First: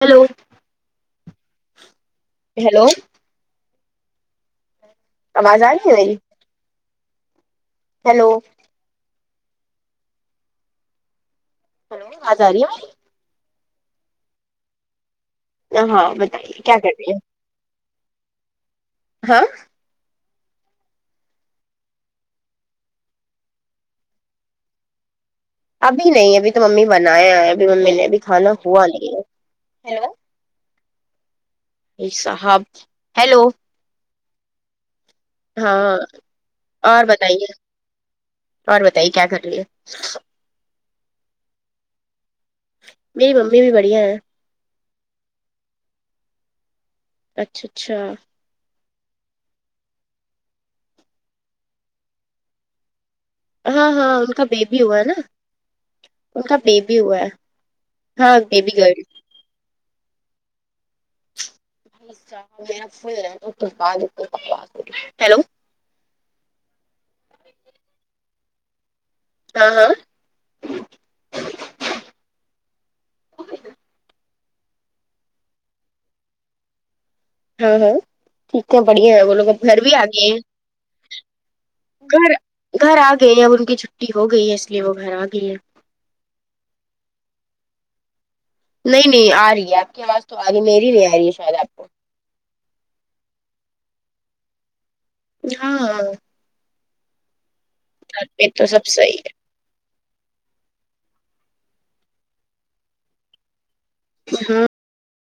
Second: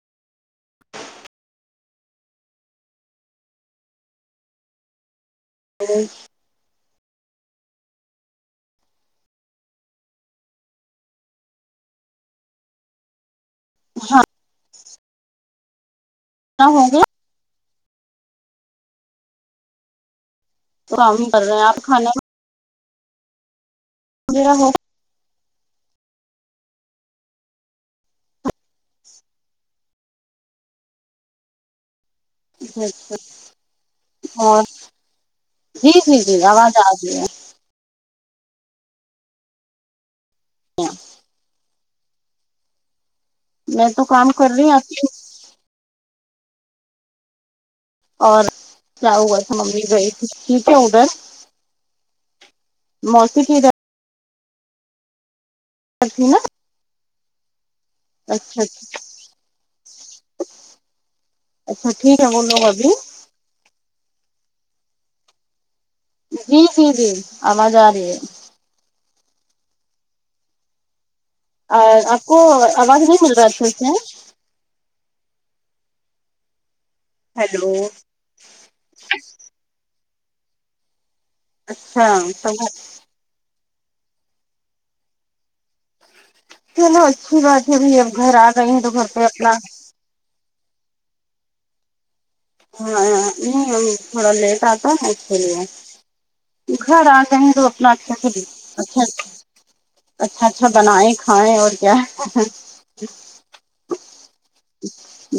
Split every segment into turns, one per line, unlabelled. Hello hello آواز آرہی ہے
نہ
میری ہیلو ہیلو آواز آ رہی ہے میری
ہاں
ہاں بتایے کیا کر رہی ہو ہاں
تو کام ہی کر رہے ہیں آپ کھانے میرا ہو
ابھی نہیں ابھی تو ممی بنایا ہے ابھی ممی نے ابھی کھانا ہوا نہیں ہے ہے صاحب ہیلو
اور جی
ہاں
جی جی آواز آ
اور
رہی ہے
بتائیے اور بتائیے کیا کر رہی ہے
ہاں
میری ممی بھی
میں
بڑھیا
تو
ہے
کام کر رہی ہ آپ کی
اچھا اچھا
اور کیا ہوا تھا ممی گی ٹھیک ہے ادھر موسی کے یہاں
ہاں ہاں ان کا بیبی ہوا ہے نا
تھی نا
ان کا بیبی ہوا ہے ہاں
اچھا
بیبی گرل
اچھا ٹھیک ہے نہ بولو ابھی
دی ہیلو [unintelligible]
جی جی جی آواز آ رہی ہے
ہاں ہاں
اور آپ کو آواز نہیں مل رہا اچھا سے ہیلو
ہاں ہاں ٹھیک ٹھاک بڑھیا ہیں وہ لوگ اب گھر بھی آ گئے ہیں
اچھا
گھر
تو
گھر آ گئے اب ان کی چھٹی ہو گئی ہے اس لیے وہ گھر آ گئی ہے
چلو اچھی بات ہے بھائی اب گھر آ گئی ہیں تو
نہیں
گھر پہ
نہیں آ
اپنا
رہی ہے آپ کی آواز تو آگی میری نہیں آ رہی ہے شاید آپ کو
ہاں نہیں تھوڑا لیٹ آتا ہے اس کے لیے
ہاں گھر
گھر آ جائیں تو اپنا اچھا سے د
پہ تو سب
اچھا
صحیح
اچھا
ہے
اچھا اچھا بنائیں کھائیں اور کیا
ہاں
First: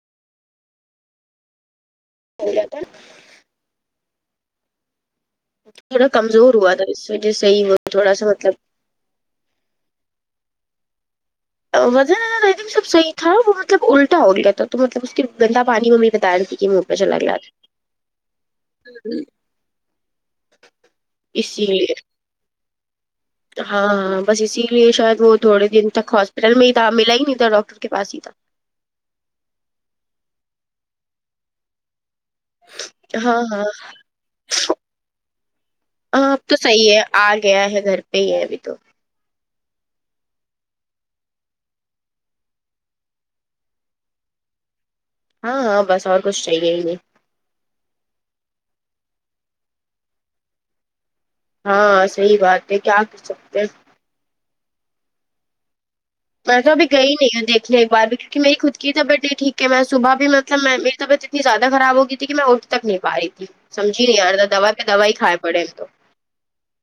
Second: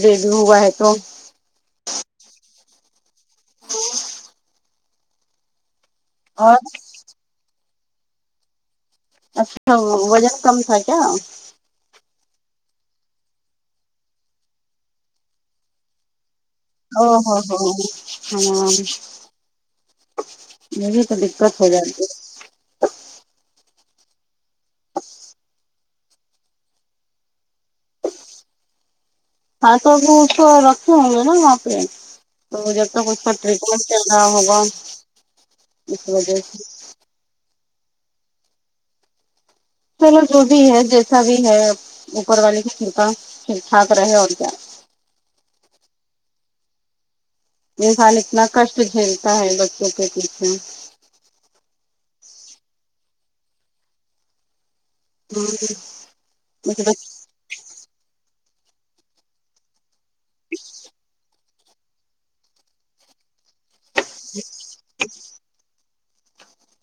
بیببی ہوا ہے تو
[unintelligible]
وہ
تھوڑا کمزور
اور
ہوا تھا اسس وجہ صحیح ہو تھوڑا سا مطلب
اچھا وزن کم تھا کیا
وزن تھنگ سب صحیح تھا وہ مطلب الٹا ہو گیا تھا تو مطلب اس کے گندا پانی وہ بتا دی
ہاں ہاں ہاں ہے نہ
تھا
یہ بھی تو دقت ہو
اسی
جائے
لیے
گی
ہاں ہاں بس اسی لیے شاید وہ تھوڑے دن تک ہاسپٹل میں ہی تھا ملا ہی نہیں تھا ڈاکٹر کے پاس ہی تھا
ہاں [unintelligible] توبچ رکھ ہ نا وہاںپ تو جب تک اس کا
ہاں ہاں
ٹریٹمنٹ چل رہا ہوگا آ اس
ہاں
وجہ
اب تو
سے
صحیح ہے آ گیا ہے گھر پہ ہی ہے ابھی تو
چلو جو بھی ہے جیسا بھی ہے اوپر والے کی کرپا ٹھیک ٹھاک رہے اور کیا
ہاں ہاں بس اور کچھ چاہیے ہیے
انسان اتنا کشٹ جھیلتا ہے بچوں کے پیچھے
ہاں صحیح بات ہے کیا کر سکتے ہیں
ہ [unintelligible]
میں تو اب گئی نہیں ہ دیکھنے ایک بار بھی کیونکہ میری خود کی طبیعت نہیں ٹھیک ہے میں صبح بھی مطلب میں میری طبعت اتنی زیادہ خراب ہو گئی تھی کہ میں اٹھ تک نہیں پا رہی تھی سمجھی نہیں آ رہا تھا دوا پہ دوا ہی کھائے پڑے ہم تو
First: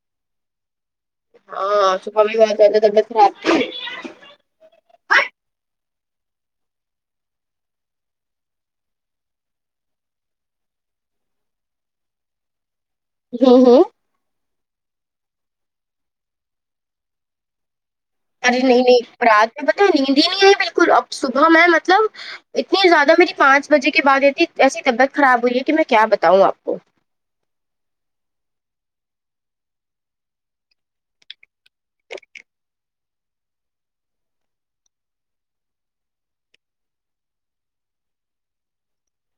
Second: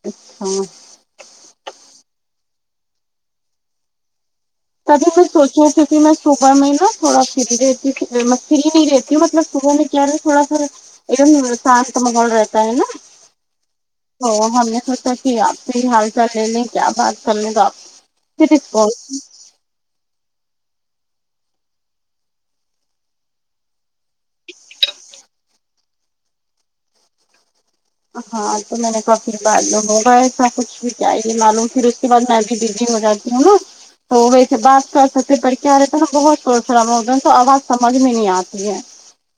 اچھا
ہاں [unintelligible] سکھ بھی باتتا توم خراب
تبھی میں سوچی کیوں کہ میں صبح میں نا تھوڑا فری رہتی ہ فری نہیں رہتی ہوں مطلب صبح میں کیاارے تھوڑا سا ایکم شانت ماحول رہتا ہے نا
جی جی
تو ہم نے سوچا کہ آپ سے ہی حال چال لے لیں کیا بات کر لوں گا آپ پھر
ارے نہیں
رسپانس
نہیں رات میں پتا نیند ہی نہیں رہ بالکل اب صبح میں مطلب اتنی زیادہ میری پانچ بجے کے بعد رہتی ایسی طبیعت خراب ہوئی ہے کہ میں کیا بتاؤں آپ کو
ہاں تو میں نے کافھر معلوم ہوگا ایسا کچھ بھی کیااہے معلوم پھر اس کے بعد میں ا بھی بزی ہو جاتی ہوں تو ویسے بات کر سکتے پر کیا رہتا ہے نا بہت سسرا م ہو تو آواز سمجھ میں نہیں آتی ہے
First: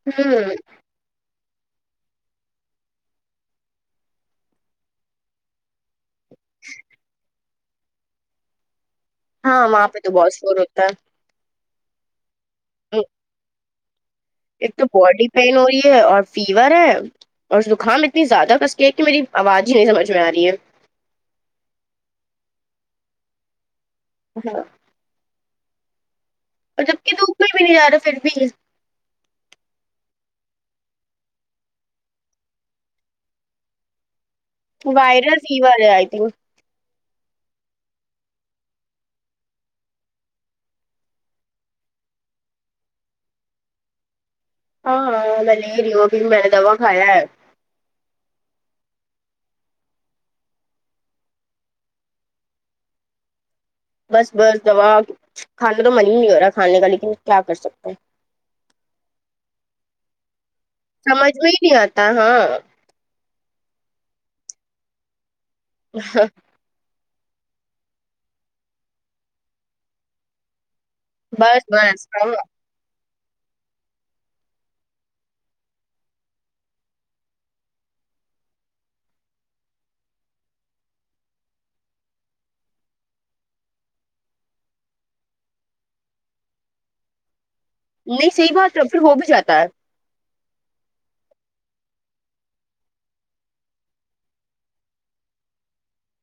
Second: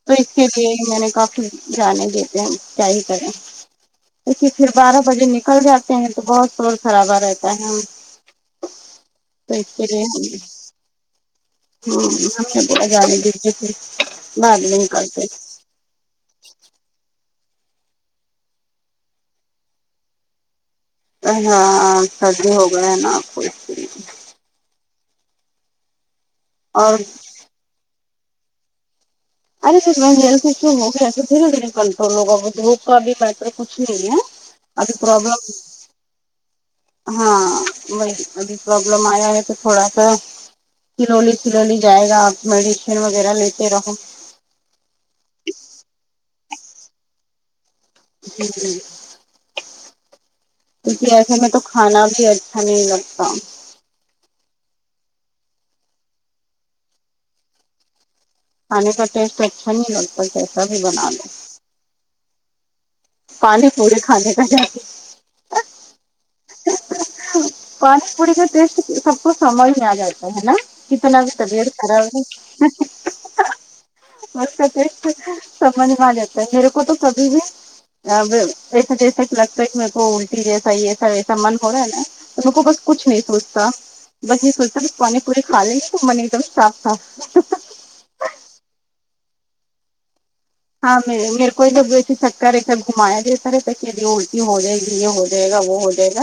تو اس کے
ہوں
لیے میں نے کافی جانے دیتے ہے کیا ہی کرے لے پھر بارہ بجے نکل جاتے ہیں توسور خراب آ رہتا ہے تو
ہاں وہاں پہ تو بہت
اسلیے
شور ہوتا ہے
[unintelligible]
ایک تو باڈی پین ہو رہی ہے اور فیور ہے اور زکام اتنی زیادہ کس کے ہے کہ میری آواز ہی نہیں سمجھ میں آ رہی ہے
ہاں سردی ہو گئے ہے نا آپ کو لیے
ہاں
اور
کوئی بھی نہیں جا رہا پھر بھی
ارے سر میں جیل سے ہوگسے دھیرے دھیرے کنٹرول ہوگا وہ دھوپ کا بھی بہتر کچھ نہیں ہے اب
وائرل
پربلم
فیور ہے آئی تھنک
ہاں وہ ابھی پربلم آیا ہے تو تھوڑا سا سلولی سلولی جائے گا آپ میڈیسن وغیرہ لیتے رہو
ہاں ملریو پھر میں نے دووا کھایا ہے
جی جی کیونکہ ایسے میں تو کھانا بھی اچھا نہیں لگتا
بس بس دوا کھانے تو من ہی نہیں ہو رہا کھانے کا لیکن کیا کر سکتے ہیں
کھانے کا ٹیسٹ اچھا نہیں لگتا کیسا بھی بن
سمجھ میں ہی نہیں آتا ہاں
پانی پوری کھانے کا جا
[unintelligible]
پانی پوڑی کا ٹیسٹ سب کو سمجھ میں آ جاتا ہے نا کتنا کی
بس
طبیعت
بس
خراب ہے
ہاں
اسکا ٹیسٹ سمجھ میں آجاتا ہے میرے کو تو کبھی بھی اب ایسا جیسا کہ لگتا ہے کہ میرے کو الٹی جیسا ہی ایسا وسا من ہو رہا ہے نا ان کو بس کچھ نہیں سوچتا بس یہ سوچتا پانی پورے کھا لیں گے تو من ایک دم صاف تھا
نہیں صحیح بات ہے پھر ہو بھی جاتا ہے
ہاں میں میرے کو جب ویسے چکر ہے گھمایا دتا رہے تو کہب الٹی ہو جائے گ یہ ہو جائے جائے گا وہ ہو جائے گا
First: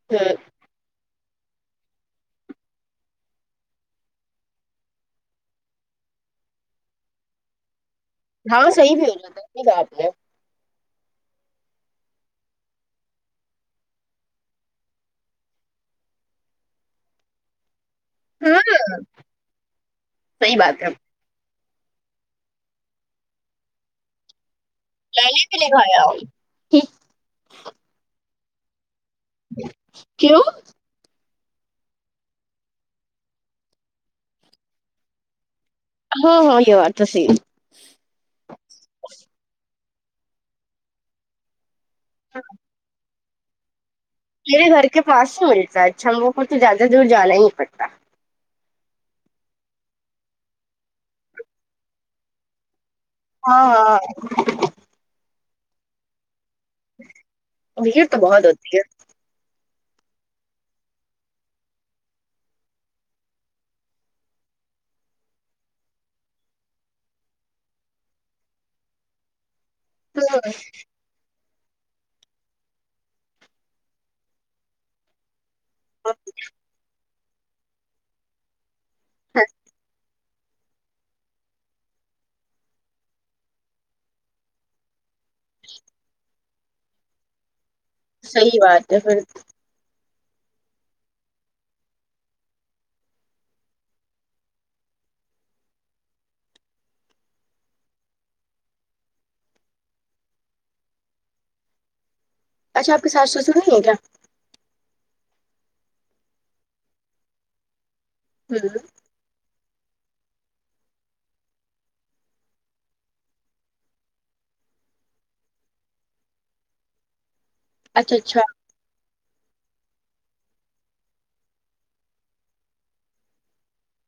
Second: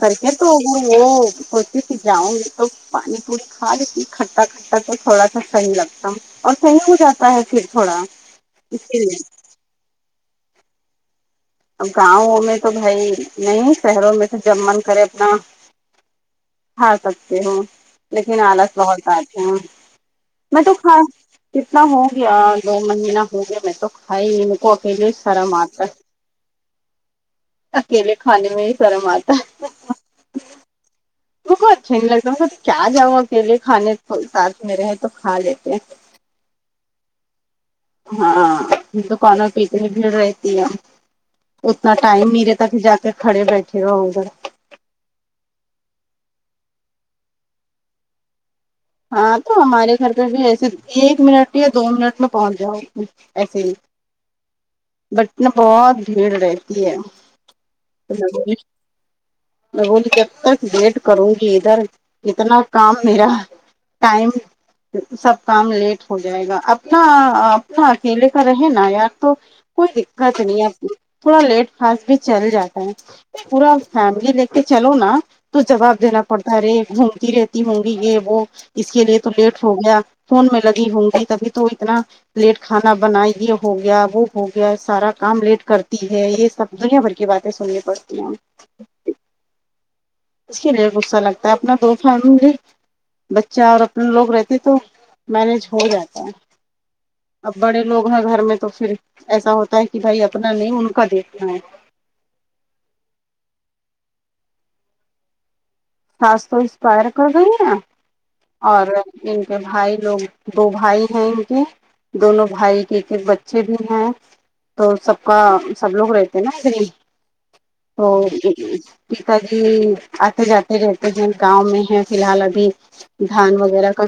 کر کیا
ہ
تو وہ کتے سے جاؤں گی تو پانی پوری کھا لیتی کھٹا ل تو تھوڑا سا صحیح لگتا اور صحیح ہو جاتا ہے پھر تھوڑا
ہاں
اس
صحیح
کے
بھی ہو
لیے
جاتا ہے سحی بات ہے
اب گاؤوں میں تو بھائی نہیں شہروں میں تو جب من کرے اپنا کھا سکتے ہو لیکن
ہاں
آلس بہت آتے ہیں
صحیح
میں تو
بات ہے
کھا کتنا ہوگیا دو مہینہ ہو گیا میں تو کھا ہی نہیں م کو اکیلے ہی
میں نے
شرم
بھی نہیں
آتا ہے
کھایا
اکیلے کھانے میں ہی شرم آتی ہے
کیوں
کو اچھا نہیں لگتا سب کیا جاؤ اکیلے کھانے ساتھ میں رہے تو کھا لیتے
ہاں ہاں یہ بات تو صحیح ہے
ہاں دکانوں پ اتنی بھیڑ رہتی ہے اتنا ٹائم میرے تک جا کے کھڑے بیٹھے ہو ادھر
میرے گھر کے پاس ہی ملتا ہے اچھا ہم لوگوں کو تو زیادہ دور جانا ہی پڑھتا
ہاں تو ہمارے گھر پہ بھی ایسے ایک منٹ یا دو منٹ میں پہنچ جاؤ
ہاں
ایسے ہی
ہاںاں
بٹ نا بہت بھیڑ رہتی ہے
بھیڑ تو بہت ہوتی ہے
میں بولی جب تک ویٹ کروں گی ادھر اتنا کام میرا ٹائم سب کام لیٹ ہو جائے گا اپنا اپنا اکیلے کا رہے نا یار تو کوئی دقت نہیں آپ کی تھوڑا لیٹ خاص بھی چل جاتا ہے پورا فیملی لے کے چلو نا تو جواب
ہاں،
دینا پڑتا ہے ارے گھومتی رہتی ہوں گی یہ وہ اس کے لیے تو لیٹ ہو گیا فون میں لگی ہوں گی تبھی تو اتنا لیٹ کھانا بنایۓ ہونگی ہو گیا وہ ہو گیا سارا کام لیٹ کرتی ہے یہ سب دنیا بھر کی باتیں سننے پر
صحیح بات ہے پھر
اس کے لیے غصہ لگتا ہے اپنا دو [unintelligible] بچہ اور اپنے لوگ رہتے تو مینج ہو جاتا ہے اب بڑے لوگ ہیں گھر میں تو پھر ایسا ہوتا ہے کہ بھائی اپنا نہیں ان کا دیکھنا ہے
اچھا آپ کے ساس سسر نہیں ہیں کیا
ساس تو اسپائر کر گئی ہیں
ہمم
اور ان کے بھائی لوگ دو بھائی ہیں ان کے دونوں بھائی کے ایک ایک بچے بھی ہیں تو سب کا سب لوگ رہتے ہیں نا تو
اچھا اچھا
[unintelligible] اتے جاتے رہتے جو گاؤں میں ہے فی الحال ابھی دھان وغیرہ کا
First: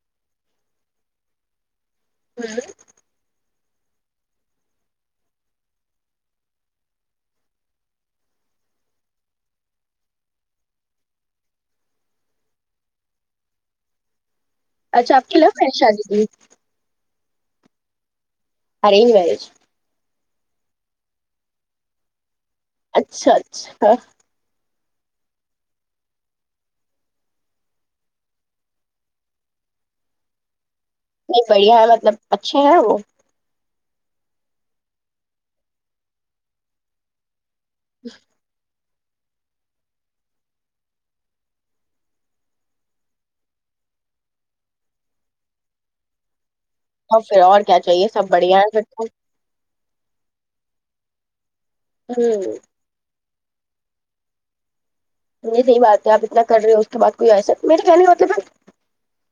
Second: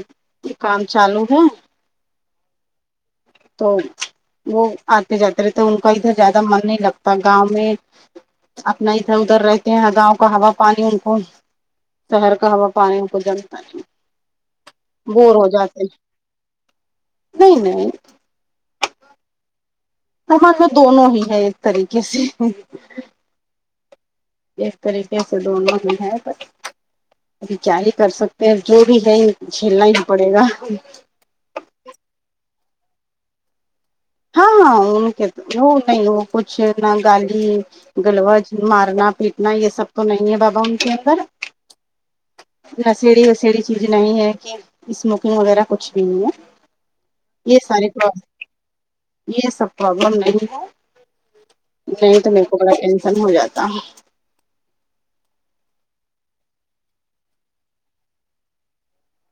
کام چالو ہے
[inaudible]
تو وہ آتے جاتے رہتے ان کا ادھر زیادہ من نہیں لگتا گاؤں میں اپنا ادھر ادھر رہتے ہیں گاؤں کا ہوا پانی ان کو شہر کا ہوا پانی کو جلتا نہیں
اچھا آپ
بور ہو
کےلاف
جاتے
فشادی تھی
نہیں نہیں
ارینج میرج
سمج میں دونوں ہی ہیں ایک طریقے سے
اچھا اچھا
ایک طریقے سے دونوں میں ہے پر کیا ہی کر سکتے ہیں جو بھی ہے جھیلنا ہی پڑے گا
نہیں بڑھیا ہے مطلب اچھے ہیں وہ
ہاں ہاں ان کہ وہ نہیں وہ کچھ نہ گالی گلوج مارنا پیٹنا یہ سب تو نہیں ہے بابا ان کے اوپر رسیڑی وسیڑی چیز نہیں ہے کہ اسموکنگ وغیرہ کچھ بھی نہیں ہے
تو پھر
یہ
اور کیا
سارے
چاہیے سب بڑھیا ہے پھر تو
یہ سب پرابلم نہیں ہے نہیں تو میرے کو
ہمم
بڑا ٹینشن ہو جاتا
نہیں صحیح بات ہے آپ اتنا کر رہے ہو اس کے بعد کوئی ایسا میرے کہنے کا طلب ہے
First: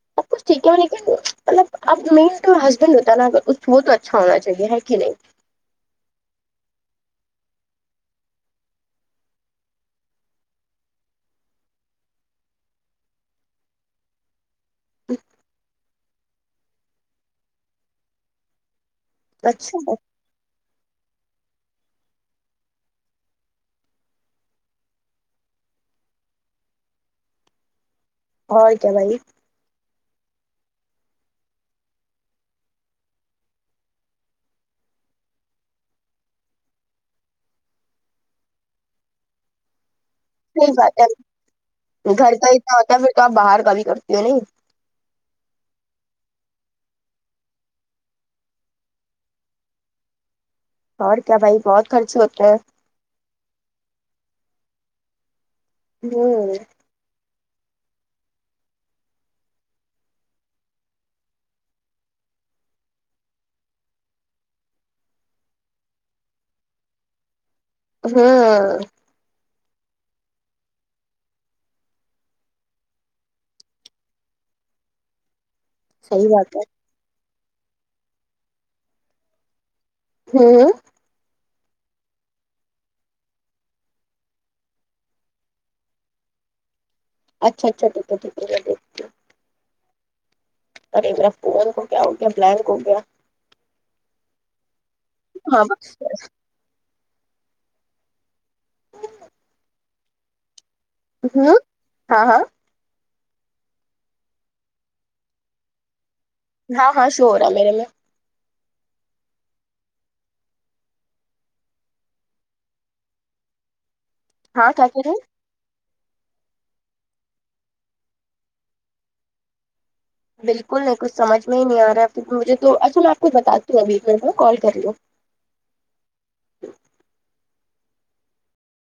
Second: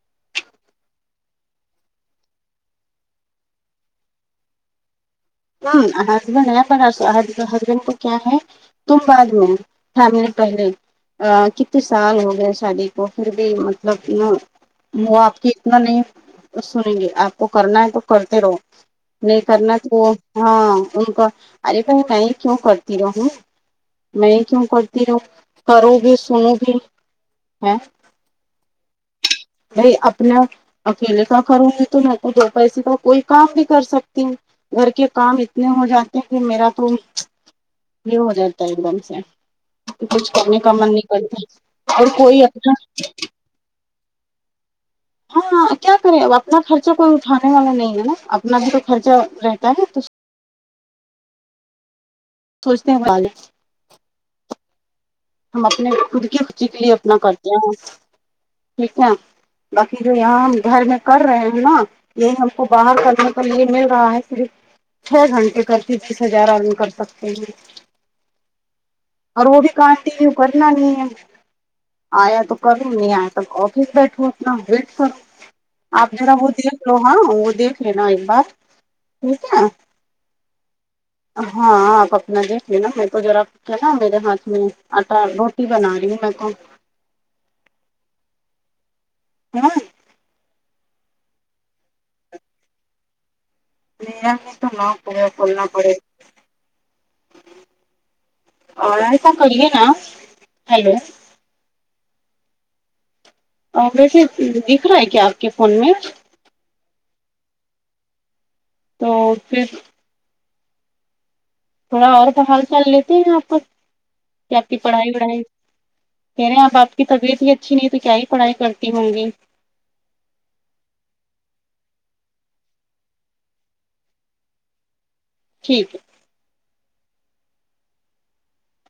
سب کچھ ٹھیک ہے لیکن مطلب اب مین تو ہسبینڈ ہوتا ہے نا ا وہ تو اچھا ہونا چاہیے ہے کہ نہیں
ہاں ہسبینڈ ہے پر ہسبینڈ کو کیا ہے تم بعد میں فیملی نے پہلے ا کتنے سال ہو گئے شادی کو پھر بھی مطلب وہ آپ کی اتنا نہیں سنیں گے آپ کو کرنا ہے تو کرتے رہو نہیں کرنا
اچھا
تو ہاں ان کا ارے بھائی میں کیوں کرتی رہ ہوں میں کیوں کرتی ہوں کروں گی سنوں گی ہے
اور کیا بھائی
بھائی اپنا اکیلے کا کروں گی تو میں تو دو پیسے کا کوئی کام بھی کر سکتی ہوں گھر کے کام اتنے ہو جاتے ہیں کہ میرا تو یہ ہو جاتا ہے ایک دم سے کچھ کرنے کا
صحیح
من
بات ہے
نہیں کرتا اور
گھر
کوئی
کا
اپنا
اتنا ہوتا ہے پھر تو آپ باہر کا بھی کرتے تو نہیں
ہاں کیا کریں اب اپنا خرچہ کوئی اٹھانے والا نہیں ہے نا اپنا بھی تو خرچہ رہتا ہے تو
اور کیا بھائی بہت خرچے ہوتا ہے
سوچتے ہیں والے ہم اپنے خود کی
ہوں
خوشی کے لیے اپنا کرتے ہیں ٹھیک ہے باقی جو یہاں ہم گھر میں کر رہے ہیں نا یہ ہم کو باہر کرنے کے لیے مل رہا ہے صرف چھ گھنٹے کرتی تیس ہزار آدمی کر سکتے ہیں
ہاں
اور وہ بھی کانٹینیو کرنا نہیں ہے آیا تو کروں نہیں آیا تک آفس بیٹھو اپنا ویٹ کروں آپ
صحیح
ذرا وہ
بات ہے
دیکھ لو ہاں وہ دیکھ لینا ایک بار ٹھیک ہے
ہاں
ہاں آپ اپنا دیکھ لینا میرے کو ذرا کیا نا میرے ہاتھ میں آٹا روٹی بنا رہی ہوں میں تو
اچھا اچھا ٹھیک ہے ٹھیک ہے دیکھتی
ہاں
اور ایک میرے فون کو کیا ہوگیا بلینک ہو گیا
نام تو نہ کو
ہاں
کولنا پڑے
بس،
اور ایسا کریے نا ہیلو
ہوں ہاں ہاں
اور ویسے دکھ رہا ہے کیا آپ کے فون میں
ہاں ہاں شور ہو ر ہے میرے میں
تو پھر تھوڑا اور کمال حال چال لیتے ہیں آپ پر کہ آپ
ہاں
کی
کیا کہہ رہے
پڑھائی
ہیں؟
وڑھائی کہہ رہے ہیں آپ آپ کی طبیعت بھی اچھی نہیں تو کیا ہی پڑھائی کرتی ہوں گی
بالکل نہیں کچھ سمجھ میں ہی نہیں آ رہا ہے پھر مجھے تو اچھا میں آپ کو بتی ہوں ابھی ایک منٹ میں کال کر لوں
ٹھیک ہے